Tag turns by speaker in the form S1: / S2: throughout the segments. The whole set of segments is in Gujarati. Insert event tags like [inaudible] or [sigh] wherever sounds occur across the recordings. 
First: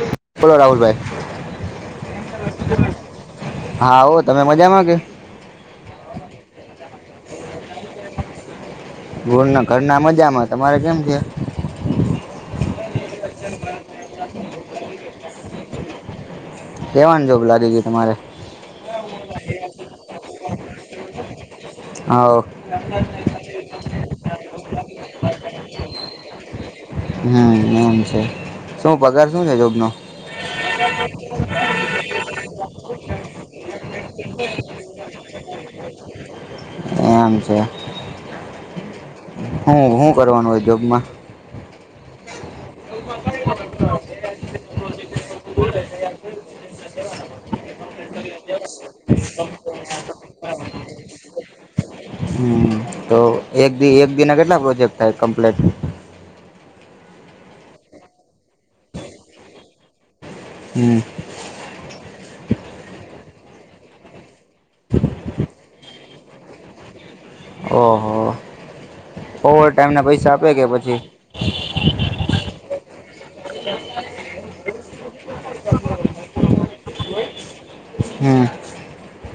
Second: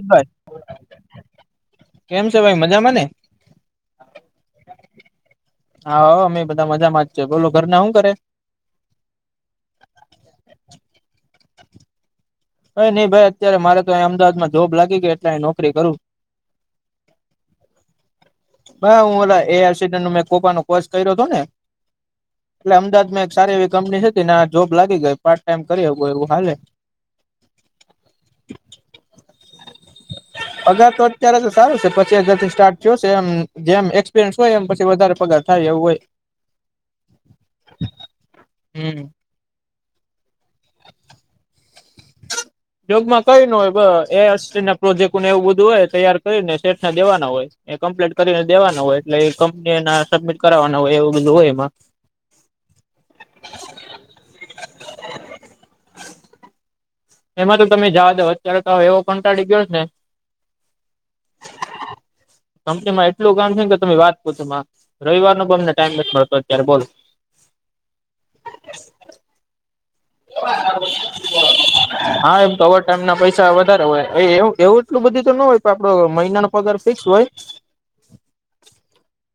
S1: ભાઈ
S2: બોલો
S1: કેમ છે ભાઈ
S2: રાહુલભાઈ
S1: મજામાં ને
S2: હા હો તમે મજામાંગ
S1: હા અમે બધા મજામાં જ છે બોલો ઘર ના શું કરે.
S2: ઘોર ના ઘર ના મજામાં તમારે કેમ છે.
S1: હ નઈ ભાઈ અત્યારે મારે તોહીં અમદાવાદમાં જોબ લાગી ગઈ એટલે અ નોકરી કરું.
S2: કેવાની જો લાગી ગય તમારે
S1: બ હું ઓ એ આરસી મેં કોપાો કોર્ષ કર્યો હતો ને
S2: હા
S1: એટલે અમદાવાદમાં એક સારી એવી કંપની હતી ને આ જોબ લાગી ગઈ પાર્ટ ટાઈમ કરી એવું હાલે
S2: હમ એમ છે શું પગાર શું છે જોબનો
S1: અગાર તો અત્યારે તો સારું છે પચી હગારથી સ્ટાર્ટ થયો છે એમ જેમ સ હોય એમ પછી વધારે પગાર થાય એવું હોય
S2: એમ છે.
S1: હમ.
S2: હું હું કરવાનું હોદ્યોગમાં
S1: યોગમાં કય ન હોય એ ના પ્રોજેક્ટને એવું બધું હોય તૈયાર કરીને શેઠને દેવાના હોય એ કમ્પ્લેટ કરીને દેવાના હોય એટલે કંપની એના સબમિટ કરના હોય એવું બધું હોય એમાં
S2: હમ તો એક એક દિના કેટલા પ્રોજેક્ટ થાય કમ્પ્લીટ
S1: એમાં તો તમે જા દો અત્યારે તો હ એવો કંટાળી ગયો ને
S2: હમ.
S1: [inaudible] કંપની માં એટલું કામ થ કે તમે વાત પ છો રવિર નો પણ અમને ટાઈમ બ મળતો અત્યારે બોલ
S2: ઓહ ઓવર ટાઈમ ના પૈસા આપે કે પછી
S1: [inaudible] હા એમ તો ઓવર ટાઈમ ના પૈસા વધારે હોય એવ એવું એટલું બધું તો ના હોય કે આપડો મહિનાનો પગાર ફિક્સ હોય [inaudible]
S2: હમ.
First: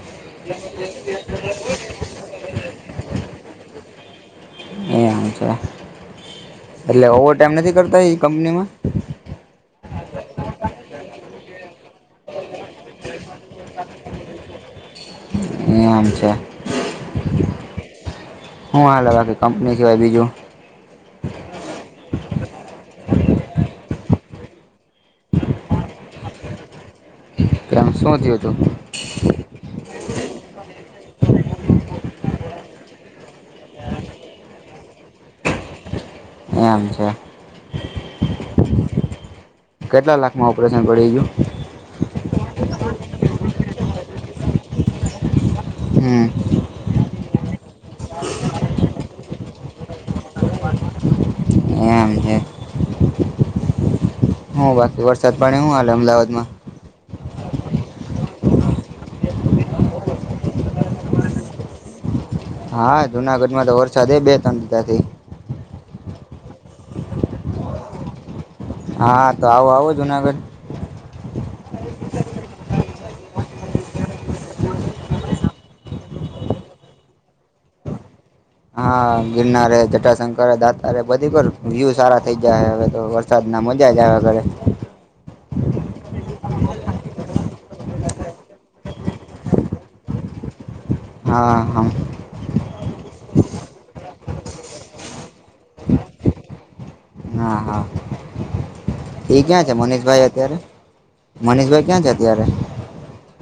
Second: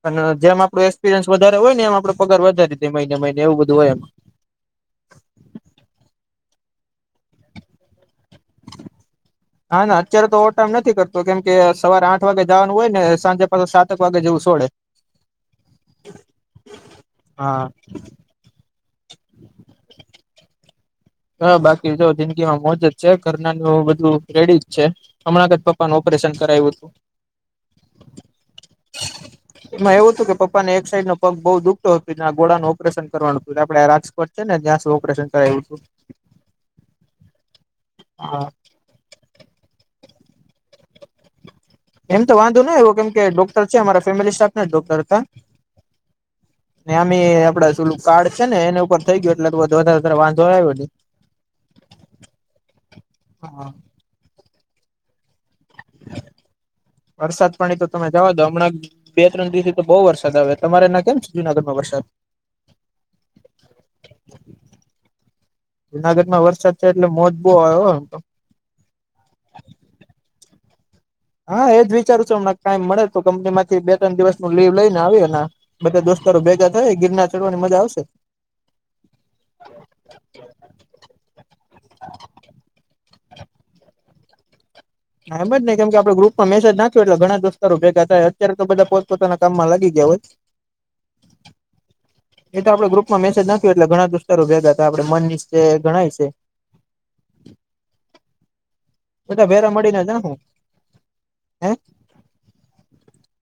S1: અને જેમ આપડો એક્પિરયસ વધારે હોય ને એમ આપડો પગાર વધારે દ મહિને મહિને એવું બધું હોય એમાં
S2: એ આવ છે. એટલે ઓવર ટાઈમ નથી કરતા એ કંપની માં
S1: હા, ના અત્યારે તો ઓ ટાઈમ નથી કરતો કેમ કે સવારે આઠ વાગે જવાનું હોય ને સાંજે પાછે સાતક વાગે જેવું છોડે.
S2: એમ છે.
S1: હા.
S2: હું હા લગવાખ કંપની સિવાય બીજું?
S1: હા, બાકી જો જિંદગીમાં મોજ જ છે કરનાની બધું રેડી જ છે. હમણાં તે પપ્પાનું ઓપરેશન કરાયું હતું-
S2: કેમ શું થયું તું?
S1: એમાં એવું હતું કે પપ્પાને એક સાઈડ નો પગ બઉુ દુખતો હતું ગોળાનું ઓપરેન કરવાનું હતું આપડે રાજકોટ છે ને ત્યાં સુું ઓપરેશન કરાવું છું.
S2: એમ છે.
S1: હા.
S2: કેટલા લાખમાં ઓપરેશન પડાઈ ગ્યું?
S1: એમ તો વાંધો ન એવો કેમ કે ડોક્ટર છે અમારા ફેમિલી સ્ટાફને ડોક્ટર હતા
S2: હમ્મ.
S1: ને આમે એ આપડા શલું કાર્ડ છે ને એના ઉપર થઈ ગયું એટલે તો બધ વધારે વધારે વાંધો આવો નહીં.
S2: એમ છે.
S1: હા
S2: હું બાકી વરસાદ પાડે હું હાલે અમદાવાદ માં?
S1: વરસાદ પાણી તો તમે જવા દો હમણાં બે ત્રણ દિવસથી તો બહુ વરસાદ આવે તમારે એના કેમ છે જૂનાગર માં વરસાદ?
S2: હા, જુનાગઢમાં તો વરસાદ એ બે ત્રણ દીધા થી.
S1: જુનાગઢ માં વરસાદ થાય એટલે મોજબો આવે એમ તો.
S2: હા, તો આવો આવો જુનાગઢ.
S1: હા, એજ વિચારું છું હમ કાઈમ મળે તો કંપની માંથી બે ત્રણ દિવસ નું લીવ લઈ ને આવી એના બધા દોસ્તારો ભેગા થાય ગિરના ચડવાની મજા આવશે.
S2: હા, ગિરના રે જટાશંકર દાતા રે બધી વ્યુ સારા થઇ જાય વધે વર સાદના મજાજ આવે ઘરે.
S1: હા, એમ જ નઈ કેમ કે આપડે ગ્રુપમાં મેસેજ નાખ્યું હો એટલે ઘણા દોસ્તો ભેગા થાય અત્યારે તો બધા પોત પોતાનામાં લાગી ગયા હોય. [inaudible]
S2: હા, હમ્મ.
S1: એ તો આપડે ગ્રુપમાં મેસેજ નાખ્યું એટલે દોસ્તારો ભેગા હતા આપડે મન મનીશ ધણાય છે. [inaudible]
S2: હા, હા. તે એ
S1: બધા
S2: ક્યાં
S1: ભેરા
S2: છે
S1: મળીને
S2: મનીષભાઈ
S1: જાહું
S2: અત્યારે,
S1: હે
S2: મનીષભાઈ ક્યાં છે અત્યારે?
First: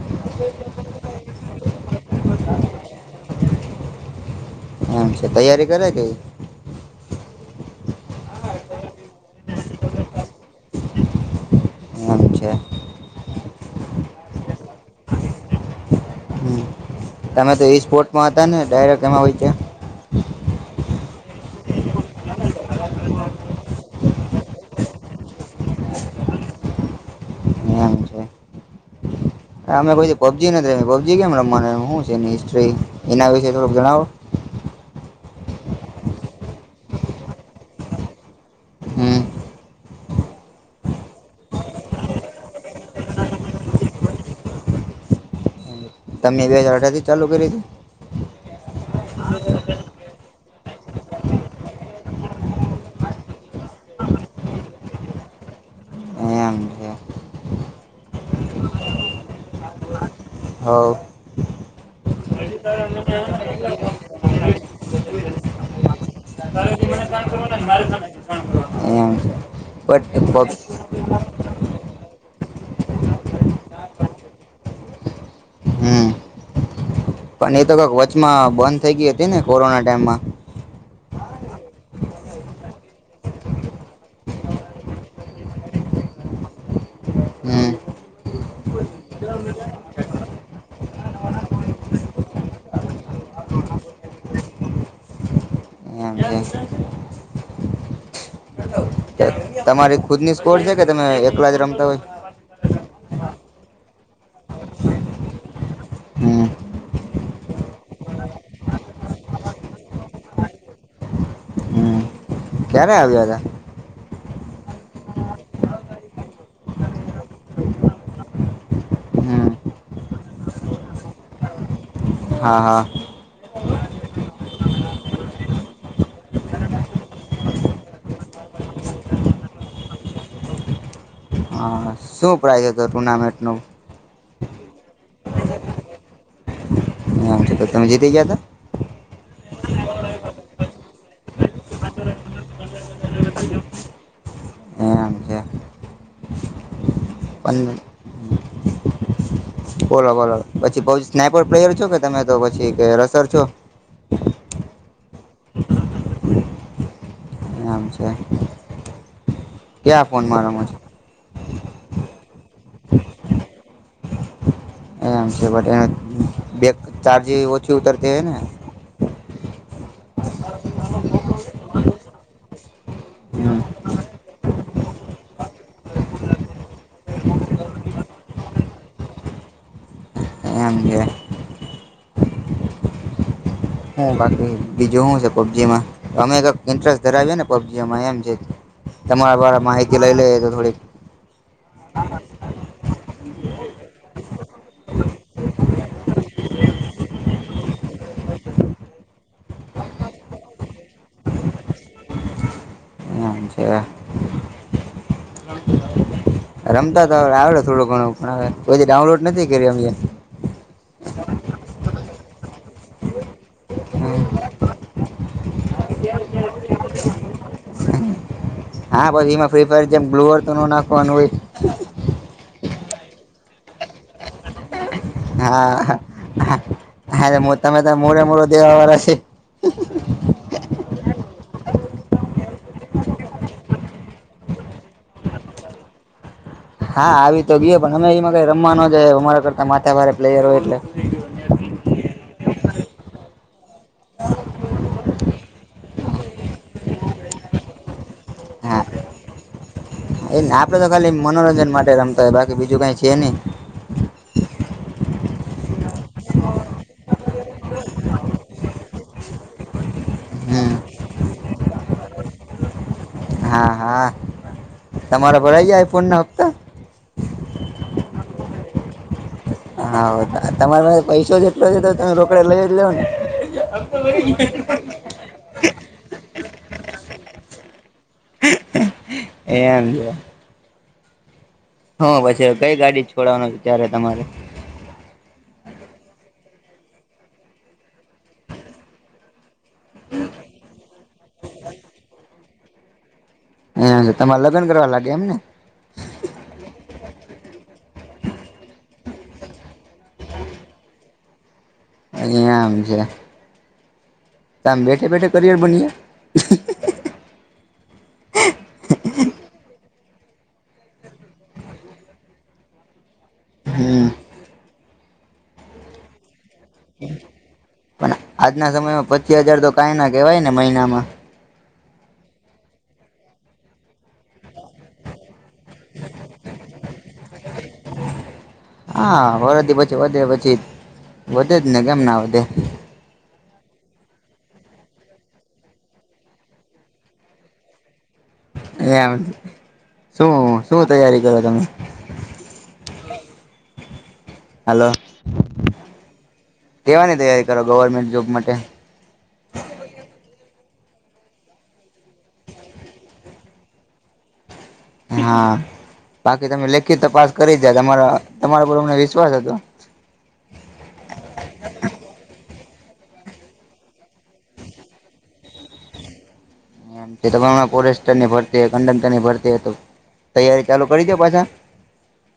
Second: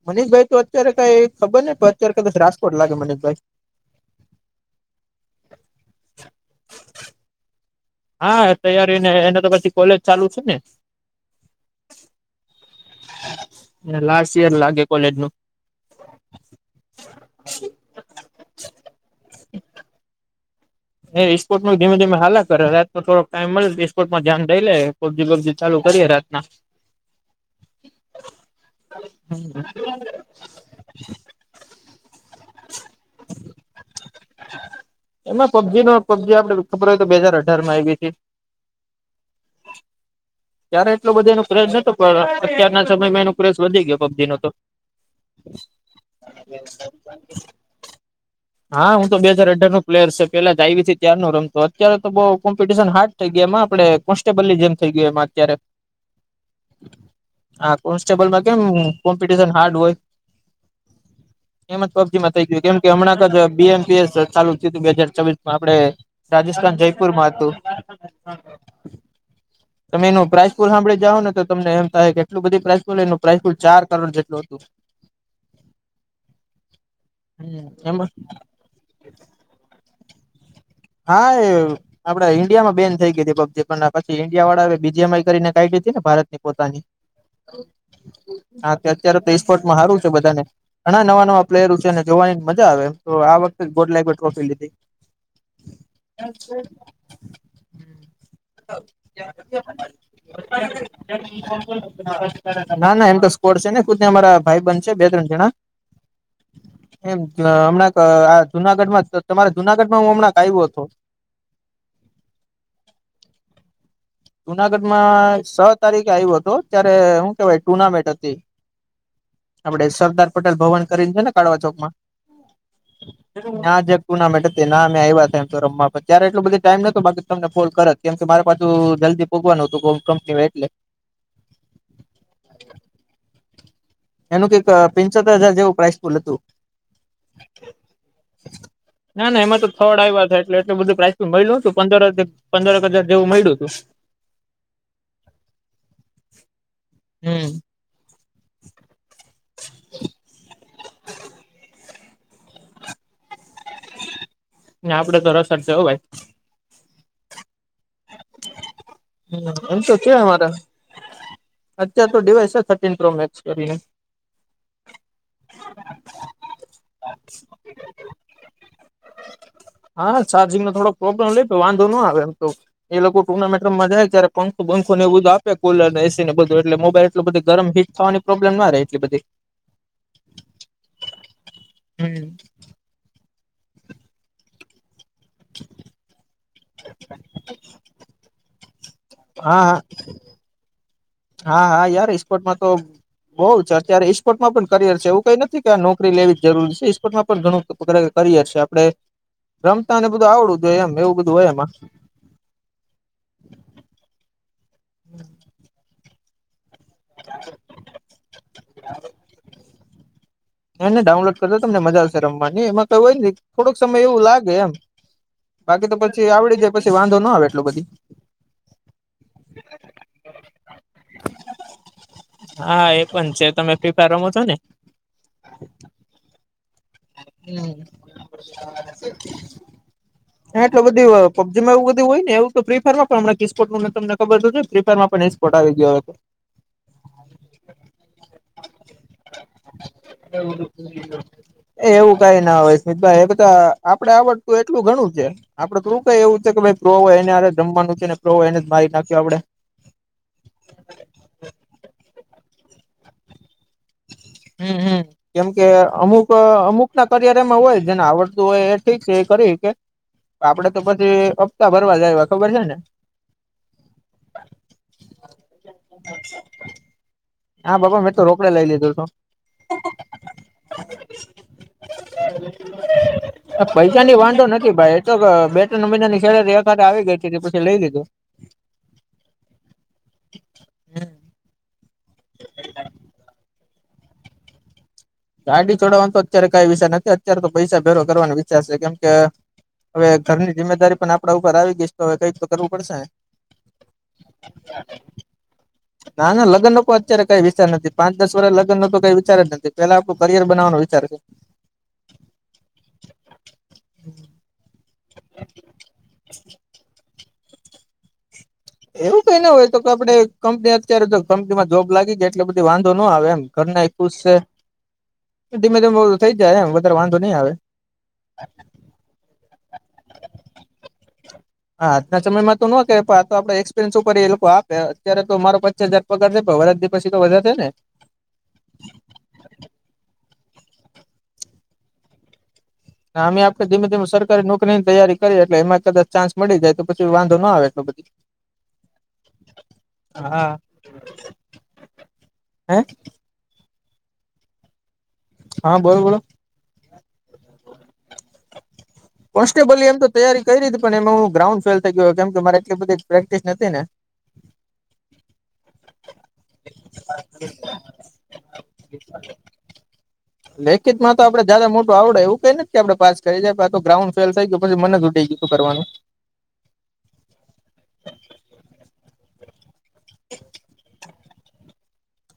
S1: મનીષભાઈ તો અત્યારે કઈ ખબર ને અત્યારે કદાચ રાજકોટ લાગે મનીષભાઈ.
S2: આમ છે, તૈયારી કરે છે ઈ?
S1: હા, તૈયારી ને એને તો પછી કોલેજ ચાલુ છે ને.
S2: એમ છે
S1: એને લાસ્ટ ઇયર લાગે કોલેજનું.
S2: હમ તમે તો એ સ્પોર્ટમાં હતા ને ડાયરેક્ટ એમાં હોય છે.
S1: એ સપોર્ટમાં ધીમે-ધીમે હાલ્યા કરે રાતે થોડો ટાઈમ મળે તો સ્કોર્ટમાં ધ્યાન દઈ લે પબજી વબજી ચાલુ કરીએે રાતના.
S2: એમ છે. અમે કો પબજી નથી રમી? પબજી કેમ રમવાની શું છે એની હિસ્ટ્રી એના વિશે થોડક જણાવો.
S1: એમાં પબજી ના પબજી આપડે ખબર હોય તો બે હાજર અઢારમાં આઈ ગઈ તી.
S2: હમ્મ.
S1: [inaudible] ત્યારે એટલો બધા એનો ક્રેશ પણ અત્યારના સમયમાં એનો ક્રેશ વધી ગયો પબજીનો તો. [inaudible]
S2: તમે બે હજાર અઢરથી ચાલુ કરી તી?
S1: હા, હું તો બે હજર અઢારનું પ્લેયર છેે, પેલા જ આવીથી ત્યારનો રમતો અત્યારે તો બઉુ કોમ્પિટિશન હા થઈ ગયા એમાં આપડે કોન્સ્ટેબલની જેમ થઇ ગઈ એમાં અત્યારે.
S2: એમ છે
S1: આ કોન્સ્ટેબલમાં કેમ કોમ્પિટશન હાર્ડ હોય
S2: હા.
S1: એમ જ પબ્જીમાં થઈ ગયુ કેમ કે હમણાં બી એમ પી એસ અ ચાલુ થીયું તુ બે હાજર ચોવીસમાં આપણે
S2: હમ્મ.
S1: તમે એનું પ્રાઈકૂલ હાભળી જાવો ને તો તમને એમ થાય કે એટલી બધી પ્રાઈકૂલ એનું પ્રાઈકૂલ ચાર કરોડ જેટલ હતું.
S2: હમ્મ, પણ
S1: હમ
S2: એ તો કંઈક
S1: એમાં
S2: વચમાં બંધ થઈ ગઈ હતીને કોરોના ટાઈમમાં
S1: હા, એ આપણે ઈન્ડિયામાં બેન થઈ ગઈ હતી પબ્જી પણ એના પછી ઈન્ડિયા વાળા બી જી એમ આઈ કરીને કાયઢી તી ને ભારતની પોતાની.
S2: હમ્મ.
S1: હા, અત્યારે તો દેશ પરતુ માં હારું છે. બધાને ઘણા નવા-નવા પ્લેર છેને જોવાની મજા આવે તો આ વખતે ગોલ્ડ લાઈવલ ટ્રોફી લીધી.
S2: એમ
S1: [inaudible]
S2: છે તમારી ખુદની સ્કોડ છે કે તમે એકલા જ રમતા હોય?
S1: ના-ના એમ તો સ્કોડ છે ને ખુદ ને અમારા ભાઈ બંધન છે બે-ત્રણ જેળા.
S2: હમ
S1: એમ ત હમણાં આ જુનાગઢમાં ત તમારા જુનાગઢમાં હું હમણાં આવ્યો તો.
S2: હમ ક્યારે આવ્યા હતા?
S1: જુનાગઢમાં છ તારીખે આવ્યો હતો ત્યારે હું કેવાય ટુર્નામેન્ટ હતી.
S2: હમ
S1: આપણે સરદાર પટેલ ભવન કરીને છે ને કાળવા ચોકમાં?
S2: હા, હા.
S1: હેલો. ના, જક ટુર્નામેન્ટ હતી ના મેં આવ્યા તા એમ તો રમવા પણ ત્યારે એટલો બધું ટાઈમ નોતો બાકી તમને ફોન કરત કેમ કે મારે પાછું જલ્દી પોઘવાનું હતું કોક કંપનીમાં એટલે.
S2: હા શું પ્રાઇસ હતું ટુર્નામેન્ટનું?
S1: એનું કંઈક પેનચોતર હજાર જેવું પ્રાઇસ પુલ હતું.
S2: હમ્મ, તો તમે જીતી ગયા હતા?
S1: ના ના એમાં તો થર્ડ આવ્યા તા એટલે એટલુ બધું પ્રાઇસ મળ્યું તું પંદર હજાર પંદર હજાર જેવું મળ્યું તું.
S2: હતા એમ પંદર. બોલો બોલો પછી પ સ્નાયપર પ્લેયર છો કે તમે તો પછી કે રસર છો.
S1: આપડે તો રસડ છે હો ભાઈ.
S2: એમ છે.
S1: હમ એમ તો
S2: ક્યાં
S1: છે
S2: ફોનમાં
S1: અમારા
S2: રમો છો
S1: અત્યાર તો ડડીવાઈસ છે થર્ટીન પ્રો મેક્સ કરીને.
S2: એમ છે બટ એને બેક ચાર્જી ઓછી ઉતરતી હોય ને.
S1: હા ચાર્જિંગ નો થોડો પ્રોબ્લેમ લઈ વાંધો ના આવે એમ તો. એ લોકો
S2: હમ
S1: ટુર્નામેન્ટ રમવા જાય ત્યારે પંખો બખો ને એ બઘું આપે કુલર ને એસીને બધું એટલે મોબાઈલ એટલુ બધુ ગરમ હી થવાની પ્રોબ્લેમ ના રહે એટલી બધી.
S2: એમ કે.
S1: હમ
S2: હું બાકી બીજું હું છે પબજીમાં અમે તો ઇન્ટરેસ્ટ ધરાવીએ ને પબજીમાં એમ છે. તમારા
S1: હા
S2: વારા
S1: હા
S2: માહિતી લઈ લઈએ તો થોડીક
S1: હા હા યાર ઇસ્પોર્ટમાં તો. બઉ છે અત્યારે ઇપોર્ટમાં પણ કરિયર છે એવું કઈ નથી કે આ નોકરી લેવી જરૂરી છે સ્પોર્ટમાં પણ ઘણું કુતરે કરીય હશે આપડે રમતા ને બધું આવડું જોઈ એમ એવું બધું હોય એમાં.
S2: એવું છે એમ.
S1: હમ [inaudible]
S2: રમતા તા હવે આવડે થોડું ઘણું ગણું પણ હવે કોઈ દી ડાઉનલોડ નથી કરીયા.
S1: એને ડાઉનલોડ કરતા તમને મજા આવશે રમવાની એમાં કઈ હોય ને થોડોક સમય એવું લાગે એમ બાકી તો પછી આવડી જાય પછી વાંધો ન આવે એટલું બધી
S2: હા પછી એમાં ફ્રી ફાયર જેમ બુલ્વર તોનું નાખવાનું હોય.
S1: હા એ પણ છે તમે ફી ફાયર રમો છો ને.
S2: હા હ હ તમે તો
S1: હમ
S2: મોરે મૂરો દેવા વાળા છે
S1: હ હ એટલે બધું પબજી એવું બધુંય ને એવું ફ્રી ફાયરમાં પણમ કિસ્પર્ટું ને તમને ખબર છે ફ્રી ફાયરમાં પણ ફોટાવી ગયો
S2: હા આવી તો ગયો પણ અમે એમાં કઈ રમવા ના જઈએ અમારા કરતા માથા ભારે પ્લેયર હોય એટલે
S1: [inaudible] એ એવું કઈ ના હોય અમિતભાઈ એ બધા આપડે આવડતું એટલું ઘણું છે આપડે થોડું કઈ એવું છે કે ભાઈ પ્રો હોય એને હારે જ રમવાનું છેને પ્રો હોય એને જ મારી નાખ્યો આપડે
S2: એને આપડે તો ખાલી મનોરંજન માટે રમતા હોય બાકી બીજું કાઈ છે નહી
S1: હમ્મ હમ્મ. કેમ કે અમુક અમુક ના કરિયર એમાં હોય જેને આવડતું હોય એ ઠીક છે એ કરી હકે આપડે
S2: હમ
S1: તો પછી અપ્તા ભરવા જાય ખબર છે ને
S2: હા હા તમારા પર આઈ જાય ફોન ના હપ્તા
S1: હા બાપા મેં તો રોકડે લઈ લીધો તો
S2: હા તમારા પાસે પૈસો જેટલો છે તો તમે રોકડા લઈ જ લો ને
S1: પૈસાની વાંધો નથી ભાઈ એ તો બે ત્રણ મહિનાની શેલેરી એકા આવી ગઈ હતી પછી લઈ દીધું
S2: એ એમ છે હ પછી કઈ ગાડી છોડવાનું ત્યારે તમારે
S1: ગાડી છોડવાનો તો અત્યારે કઈ વિચાર નથી અત્યારે તો પૈસા ભેરો કરવાનો વિચાર છે કેમ કે હવે ઘરની જિમ્મેદારી પણ આપડા ઉપર આવી ગઈશ તો હવે કઈ તો કરવું પડશે ને
S2: હે તમાર લગ્ન કરવા લાગયા એમ ને
S1: ના ના લગ્નનો તો અત્યારે કઈ વિચાર નથી પાંચ દસ વર્ષ લગ્નનો તો કઈ વિચાર જ નથી. પેલા આપડું કરિયર બનાવાનો વિચાર છે.
S2: અહીંયા આમ છે. તામ બેઠે બેઠે કરિયર બનીએ
S1: [inaudible] એવું કઈ ના હોય તો કે આપડે કંપની અત્યારે કંપનીમાં જોબ લાગી ગાય એટલે બધી વાંધો ન આવે એમ.
S2: ગયા
S1: ઘરના એ
S2: હમ
S1: ખુશ છે ધીમે ધીમે થઇ જાય એમ વધારે વાંધો નહી આવે.
S2: પણ આજના સમયમાં પચીસ હજાર તો કઈ ના કેવાય ને મહિનામાં.
S1: હા આજના સમયમાં તો નો કેવાય આપડે એક્સપિરિયન્સ ઉપર એ લોકો આપે અત્યારે તો મારો પચા હજાર પગાર છે વરસ પછી તો વધારે થહે ને.
S2: હા વળથી પછી વધે પછી વધે જ ને કેમ ના વધે.
S1: અમે આપડે ધીમે ધીમે સરકારી નોકરીની તૈયારી કરીએ એટલે એમાં કદાચ ચાન્સ મળી જાય તો પછી વાંધો ના આવે એટલો બધો
S2: એમ
S1: હા
S2: શું શું તૈયારી કરો તમે.
S1: હે.
S2: હલો
S1: હા બોલો બોલો
S2: કેવાની તૈયારી કરો ગવર્મેન્ટ જોબ માટે
S1: કોન્સ્ટેબલ એમ તો તૈયારી કરી હતી પણ એમાં હું ગ્રાઉન્ડ ફેલ થઈ ગયો કેમ કે મારે એટલી બધી પ્રેક્ટિસ નથી ને [inaudible]
S2: હા બાકી તમે લેખિત તપાસ કરી જયા તમારા તમારા પર અમને વિશ્વાસ હતો.
S1: લેખિત માં તો આપડે મોટું આવડે એવું કઈને કે આપડે પાસ કરી જાએ તો ગ્રાઉડ ફેલ થઈ ગયું પછી મને ઊઠી ગયું. શું કરવાનું.
S2: એ તમાર ફોરેસ્ટર ની ભરતી કડકટરની ભરતી તૈયારી ચાલુ કરી દો પાછા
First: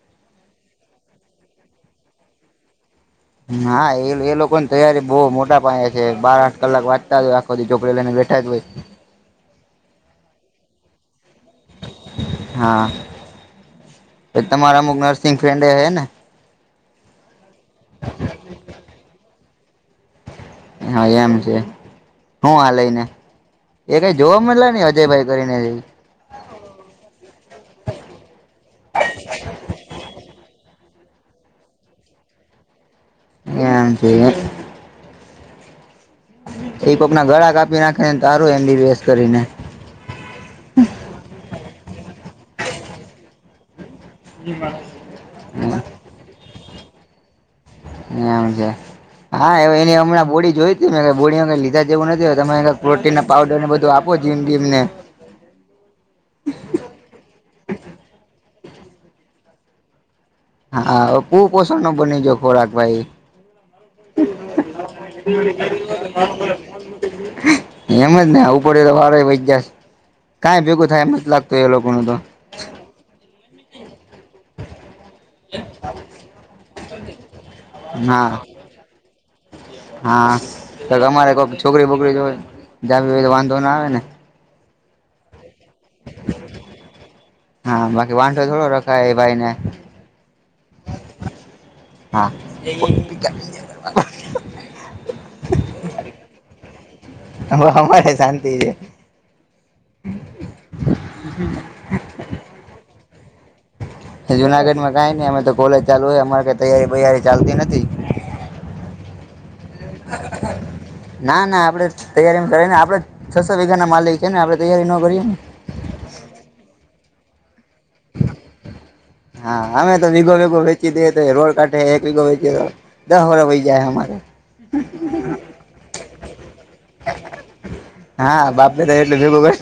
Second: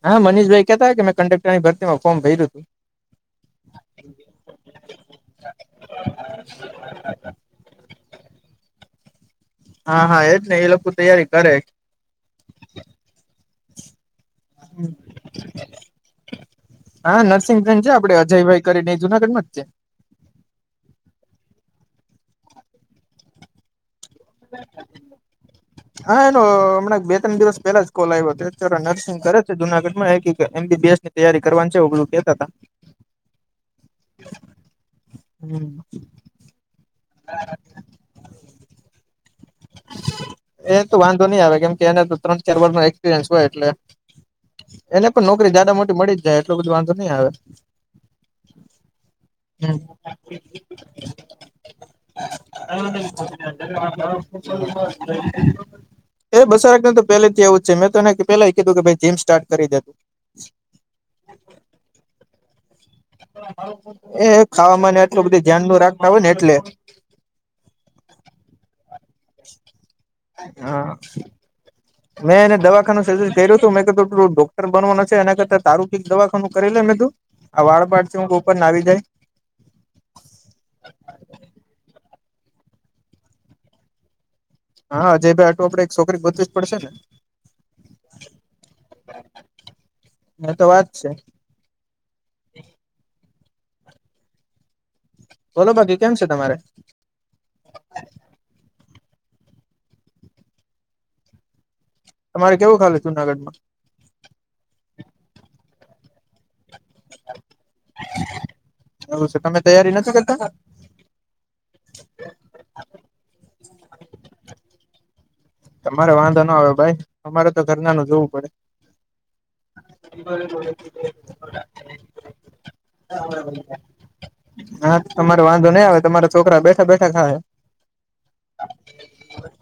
S1: હા મનીષભાઈ કેતા હોય મેં કંડક્ટર ની ભરતી ફોમ ભર્યું હતું.
S2: હા એ એ લોકોની તૈયારી બહુ મોટા પાયા છે બાર આઠ કલાક વાંચતા જ કદી ચોકડે લઈને બેઠા જ હોય.
S1: હા હા એજ ને એ લોકો તૈયારી કરે
S2: હા એ તમારા અમુક નરસિહ ફ્રેન્ડ એ હે ને
S1: હા નરસિંહબેન ચ્યા આપડે અજયભાઈ કરીનેઈ જુનાગઢ માં જ છે.
S2: હા એમ છે હું આ લઈને એ કઈ જોવા મળલા નઈ અજયભાઈ કરીને જ
S1: હા એનો હમણાં બે ત્રણ દિવસ પેલા જ કોલ આવ્યો હતો નર્સિંગ કરે છે જુનાગઢમાં એક એમ બી બી એસ તૈયારી કરવાની છે એવુ બધું કેતા હતા.
S2: એમ છે.
S1: હમમ.
S2: એક કોક ના ગળા કાપી નાખે ને તારું એમ બી બીએસ કરીને.
S1: એ તો વાંધો નય આવે કેમ કે એને તો ત્રણ ચાર વર્ષ નો એક્સપિરિયન્સ હોય એટલે. એને પણ નોકરી જદા માંથી મળી જ જાય એટલો બધું વાંધો નહી આવે.
S2: હમમ છે હા હવે એની હમણાં બોડી જોઈતી હતી કે બોડી અવે લીધા જેવું નથી હતું તમે પ્રોટીન ના પાવડર ને બધું આપો જીન-
S1: [inaudible] એ બસરાક ને તો પેલે થી એવું જ છે મેં તને પેલા યે કીધું કે ભઈ જીમ સ્ટાર્ટ કરી દે.
S2: હા કુ પોષણ નો બની ગયો ખોરાક ભાઈ.
S1: એ ખાવામાંને એટલું બધું ધ્યાન નું રાખતા હોય ને એટલે
S2: [inaudible] એમ જ ને આવું પડે તો વારો વહી ગયા છે કઈ ભેગું
S1: હા
S2: થાય એમ નથી લાગ તે લોકોનું તો
S1: મેં એને દવાખાનું સજેસ્ટ કર્યું હતું મે કીધું તું ડોક્ટર બનવાનો છે એના કરતા તારુ કઈ દવાખાનું કરી લે મે તું. આ વાળ પાડ છે હું
S2: હા
S1: ઉપર ના આવી જાય.
S2: હા તો તમારે કોઈ છોકરી બોકરી જોવી હોય તો વાંધો ના આવે ને.
S1: હા હજય ભાઈ આટું આપડે છોકરી ગોતવી જ પડશે
S2: હા બાકી વાંધો થોડો રખાય ભાઈ ને.
S1: એ તો વાત છે.
S2: હા. [inaudible]
S1: બોલો બાકી કેમ છે તમારે.
S2: અમારે હા છે શાંતિ છે.
S1: તમારે કેવુંક હાલે જુનાગઢ માં
S2: જુનાગઢ માં કઈ નઈ અમે તો કોલેજ ચાલુ હે અમારે કઈ તૈયારી બેયારી ચાલતી નથી.
S1: એવુ છે તમે તૈયારી નથી કરતા.
S2: ના ના આપડે તૈયારી કર ને આપડે છસો વીઘા ના માલિક છે ને આપણે તૈયારી ન કરીએ ને.
S1: તમારે વાંધો ના આવે ભાઈ અમારે તો ઘરના નું જોવું પડે.
S2: હા અમે તો વીગો વગો વેચી દેએ તો રોડ કાઢે એક વીગો વેચી દસ વરસ વહી જાય અમારે.
S1: હા તમારો વાંધો નઈં આવે તમારા છોકરા બેઠા બેઠા ખાહે.
S2: હા બાપે એટલે ભેગો કર.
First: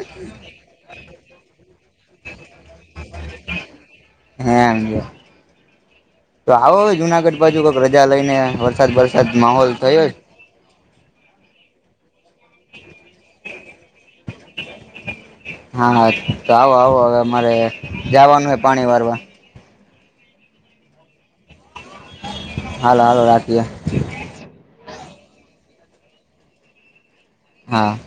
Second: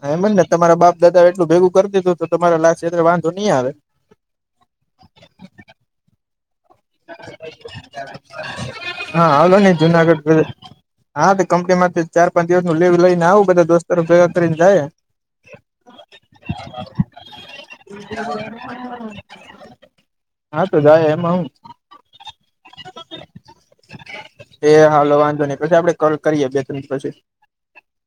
S1: હા એમજ ને તમારા બાપ દાદા એટલું ભેગું કર દીધું તો તમારા લાજ વાંધો નહીં આવે.
S2: હા એમજ તો આવો જુનાગઢ બાજુ કક રજા લઈને વરસાદ વરસાદ માહોલ થયો
S1: હમમ. હા તો કંપની માંથી ચાર પાંચ દિવસ નો લીવ લઈ ને આવું બધા દોસ્તોર ભેગા કરીને જાયે.
S2: હા હા તો આવો આવો હવે અમારે જવાનું હે પાણી વારવા.
S1: હા તો જાયે એમાં હું.
S2: હાલો હાલો રાખીએ.
S1: એ હાલો વાંધો નઈ પછી આપડે કોલ કરીએ બે ત્રણ પછી
S2: હા.